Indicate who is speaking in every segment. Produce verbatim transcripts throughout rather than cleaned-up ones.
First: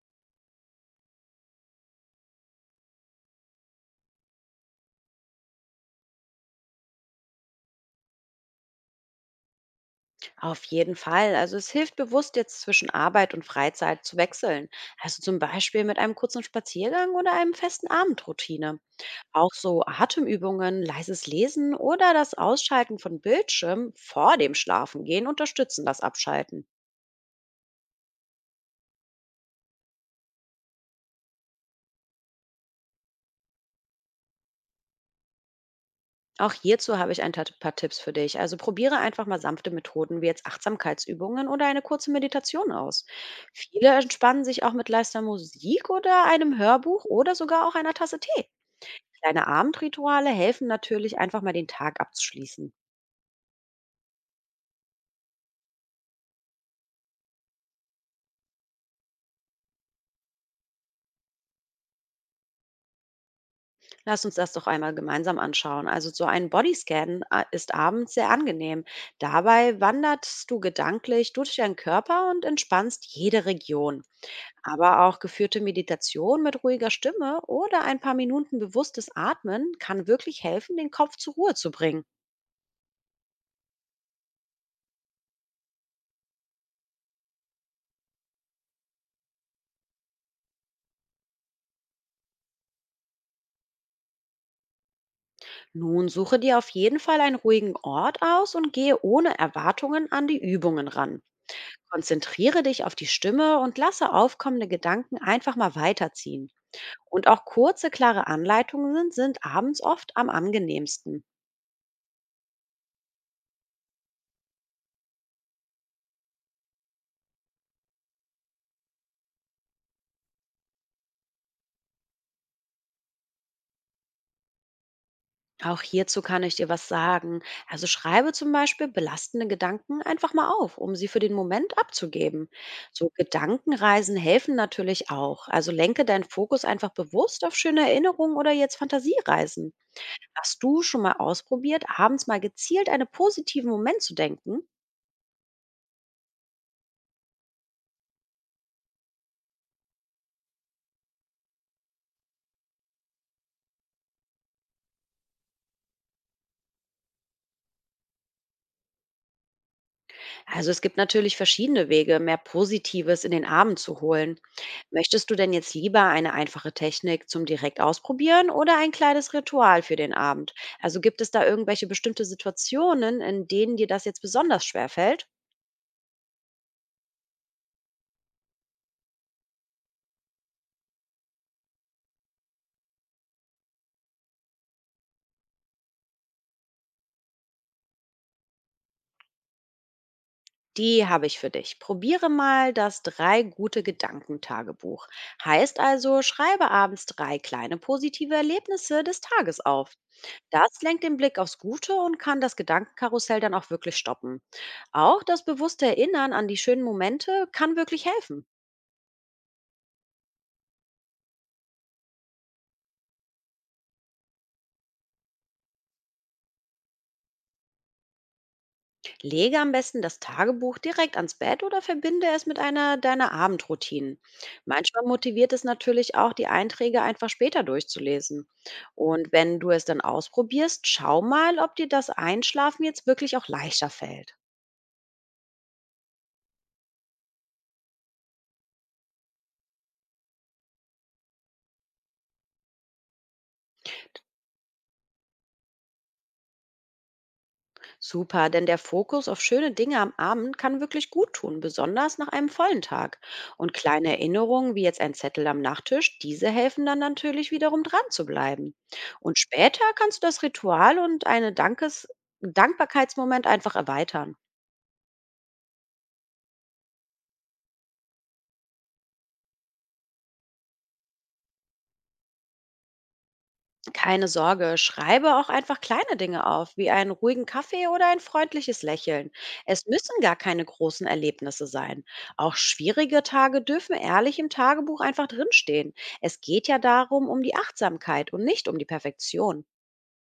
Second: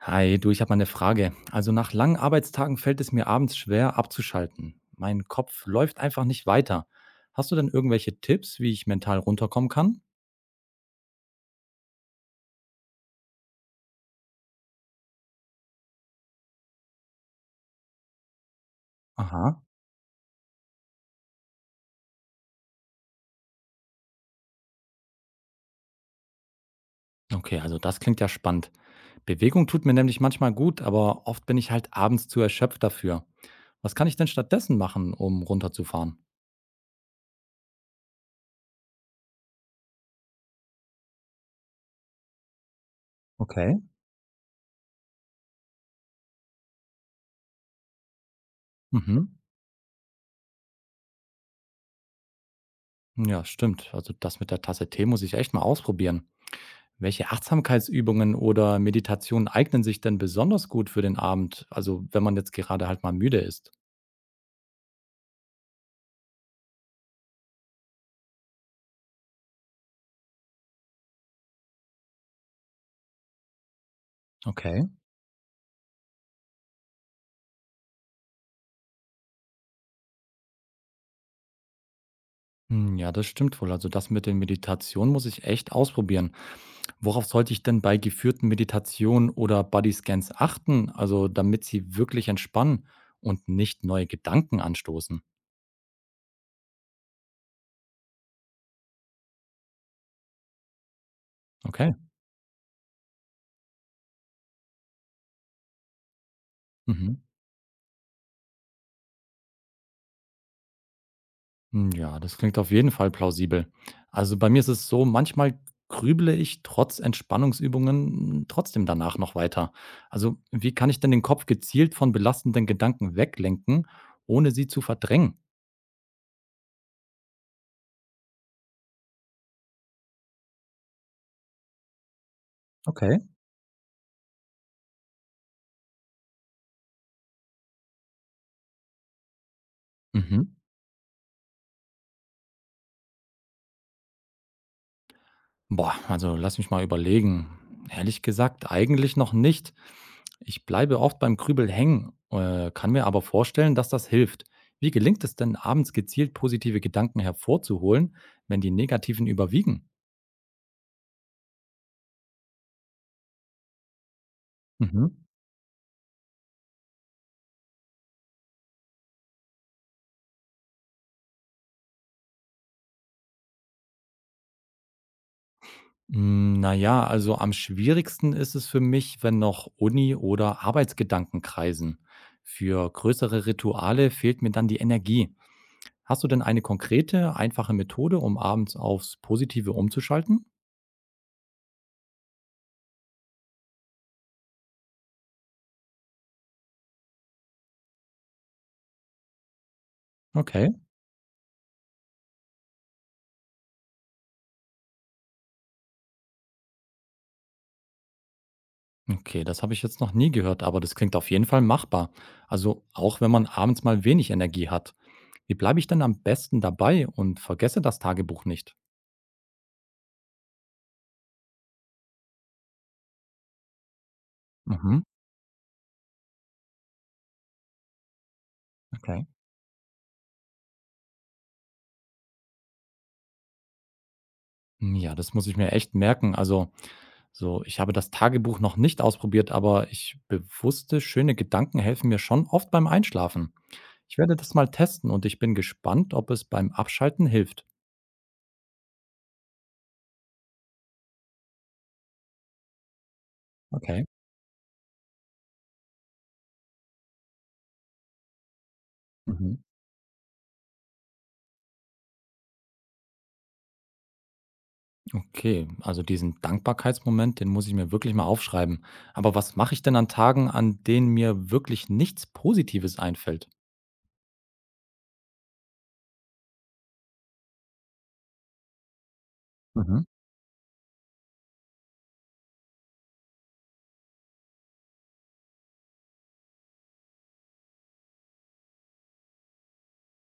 Speaker 1: Hi, du, ich habe mal eine Frage. Also nach langen Arbeitstagen fällt es mir abends schwer abzuschalten. Mein Kopf läuft einfach nicht weiter. Hast du denn irgendwelche Tipps, wie ich mental runterkommen kann?
Speaker 2: Auf jeden Fall. Also es hilft bewusst jetzt zwischen Arbeit und Freizeit zu wechseln. Also zum Beispiel mit einem kurzen Spaziergang oder einem festen Abendroutine. Auch
Speaker 1: Aha.
Speaker 2: so Atemübungen, leises Lesen oder das Ausschalten von Bildschirm vor dem Schlafengehen unterstützen das Abschalten.
Speaker 1: Okay, also das klingt ja spannend. Bewegung tut mir nämlich manchmal gut, aber oft bin ich halt abends zu erschöpft dafür. Was kann ich denn stattdessen machen, um runterzufahren?
Speaker 2: Auch hierzu habe ich ein tat- paar Tipps für dich. Also probiere einfach mal sanfte Methoden wie jetzt Achtsamkeitsübungen oder eine kurze Meditation aus.
Speaker 1: Okay.
Speaker 2: Viele entspannen sich auch mit leister Musik oder einem Hörbuch oder sogar auch einer Tasse Tee.
Speaker 1: Mhm.
Speaker 2: Kleine Abendrituale helfen natürlich, einfach mal den Tag abzuschließen.
Speaker 1: Ja, stimmt. Also das mit der Tasse Tee muss ich echt mal ausprobieren. Welche Achtsamkeitsübungen oder Meditationen eignen sich denn besonders gut für den Abend? Also, wenn man jetzt gerade halt mal müde ist.
Speaker 2: Lass uns das doch einmal gemeinsam anschauen. Also so ein Bodyscan a- ist abends sehr angenehm. Dabei wanderst du gedanklich durch deinen Körper und entspannst jede Region.
Speaker 1: Okay.
Speaker 2: Aber auch geführte Meditation mit ruhiger Stimme oder ein paar Minuten bewusstes Atmen kann wirklich helfen, den Kopf zur Ruhe zu bringen.
Speaker 1: Hm, ja, das stimmt wohl. Also, das mit den Meditationen muss ich echt ausprobieren. Worauf sollte ich denn bei geführten Meditationen oder Bodyscans achten? Also, damit sie wirklich entspannen und nicht neue Gedanken anstoßen.
Speaker 2: Nun suche dir auf jeden Fall einen ruhigen Ort aus und gehe ohne Erwartungen an die Übungen ran.
Speaker 1: Okay.
Speaker 2: Konzentriere dich auf die Stimme und lasse aufkommende Gedanken einfach mal weiterziehen.
Speaker 1: Mhm.
Speaker 2: Und auch kurze, klare Anleitungen sind abends oft am angenehmsten.
Speaker 1: Hm, ja, das klingt auf jeden Fall plausibel. Also bei mir ist es so, manchmal grüble ich trotz Entspannungsübungen trotzdem danach noch weiter. Also, wie kann ich denn den Kopf gezielt von belastenden Gedanken weglenken, ohne sie zu verdrängen?
Speaker 2: Auch hierzu kann ich dir was sagen. Also schreibe zum Beispiel belastende Gedanken einfach mal auf, um sie für den Moment abzugeben. So
Speaker 1: Okay.
Speaker 2: Gedankenreisen helfen natürlich auch. Also lenke deinen Fokus einfach bewusst auf schöne Erinnerungen oder jetzt Fantasiereisen.
Speaker 1: Mhm.
Speaker 2: Hast du schon mal ausprobiert, abends mal gezielt einen positiven Moment zu denken?
Speaker 1: Boah, also lass mich mal überlegen. Ehrlich gesagt, eigentlich noch nicht. Ich bleibe oft beim Krübel hängen, äh, kann mir aber vorstellen, dass das hilft. Wie gelingt es denn, abends gezielt positive Gedanken hervorzuholen, wenn die negativen überwiegen?
Speaker 2: Also es gibt natürlich verschiedene Wege, mehr Positives in den Abend zu holen.
Speaker 1: Mhm.
Speaker 2: Möchtest du denn jetzt lieber eine einfache Technik zum direkt ausprobieren oder ein kleines Ritual für den Abend? Also gibt es da irgendwelche bestimmte Situationen, in denen dir das jetzt besonders schwer fällt?
Speaker 1: Hm, na ja, also am schwierigsten ist es für mich, wenn noch Uni oder Arbeitsgedanken kreisen. Für größere Rituale fehlt mir dann die Energie. Hast du denn eine konkrete, einfache Methode, um abends aufs Positive umzuschalten?
Speaker 2: Die habe ich für dich. Probiere mal das drei gute Gedanken Tagebuch. Heißt also, schreibe abends drei kleine positive Erlebnisse des Tages auf.
Speaker 1: Okay.
Speaker 2: Das lenkt den Blick aufs Gute und kann das Gedankenkarussell dann auch wirklich stoppen. Auch das bewusste Erinnern an die schönen Momente kann wirklich helfen.
Speaker 1: Okay, das habe ich jetzt noch nie gehört, aber das klingt auf jeden Fall machbar. Also auch wenn man abends mal wenig Energie hat. Wie bleibe ich denn am besten dabei und vergesse das Tagebuch nicht?
Speaker 2: Lege am besten das Tagebuch direkt ans Bett oder verbinde es mit einer deiner Abendroutinen. Manchmal
Speaker 1: Mhm.
Speaker 2: motiviert es natürlich auch, die Einträge einfach später durchzulesen.
Speaker 1: Okay.
Speaker 2: Und wenn du es dann ausprobierst, schau mal, ob dir das Einschlafen jetzt wirklich auch leichter fällt.
Speaker 1: Ja, das muss ich mir echt merken. Also so, ich habe das Tagebuch noch nicht ausprobiert, aber ich bewusste schöne Gedanken helfen mir schon oft beim Einschlafen. Ich werde das mal testen und ich bin gespannt, ob es beim Abschalten hilft.
Speaker 2: Super, denn der Fokus auf schöne Dinge am Abend kann wirklich gut tun, besonders nach einem vollen Tag. Und
Speaker 1: Okay.
Speaker 2: kleine Erinnerungen, wie jetzt ein Zettel am Nachttisch, diese helfen dann natürlich wiederum dran zu bleiben. Und
Speaker 1: Mhm.
Speaker 2: später kannst du das Ritual und einen Dankes Dankbarkeitsmoment einfach erweitern.
Speaker 1: Okay, also diesen Dankbarkeitsmoment, den muss ich mir wirklich mal aufschreiben. Aber was mache ich denn an Tagen, an denen mir wirklich nichts Positives einfällt?
Speaker 2: Keine Sorge, schreibe auch einfach kleine Dinge auf, wie einen ruhigen Kaffee oder ein freundliches Lächeln. Es
Speaker 1: Mhm.
Speaker 2: müssen gar keine großen Erlebnisse sein. Auch schwierige Tage dürfen ehrlich im Tagebuch einfach drinstehen. Es geht ja darum, um die Achtsamkeit und nicht um die Perfektion.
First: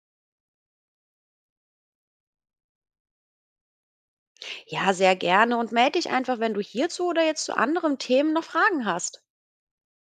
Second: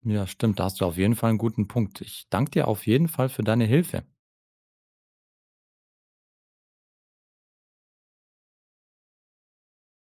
Speaker 1: Ja, stimmt, da hast du auf jeden Fall einen guten Punkt. Ich danke dir auf jeden Fall für deine Hilfe.
Speaker 2: Ja, sehr gerne und melde dich einfach, wenn du hierzu oder jetzt zu anderen Themen noch Fragen hast.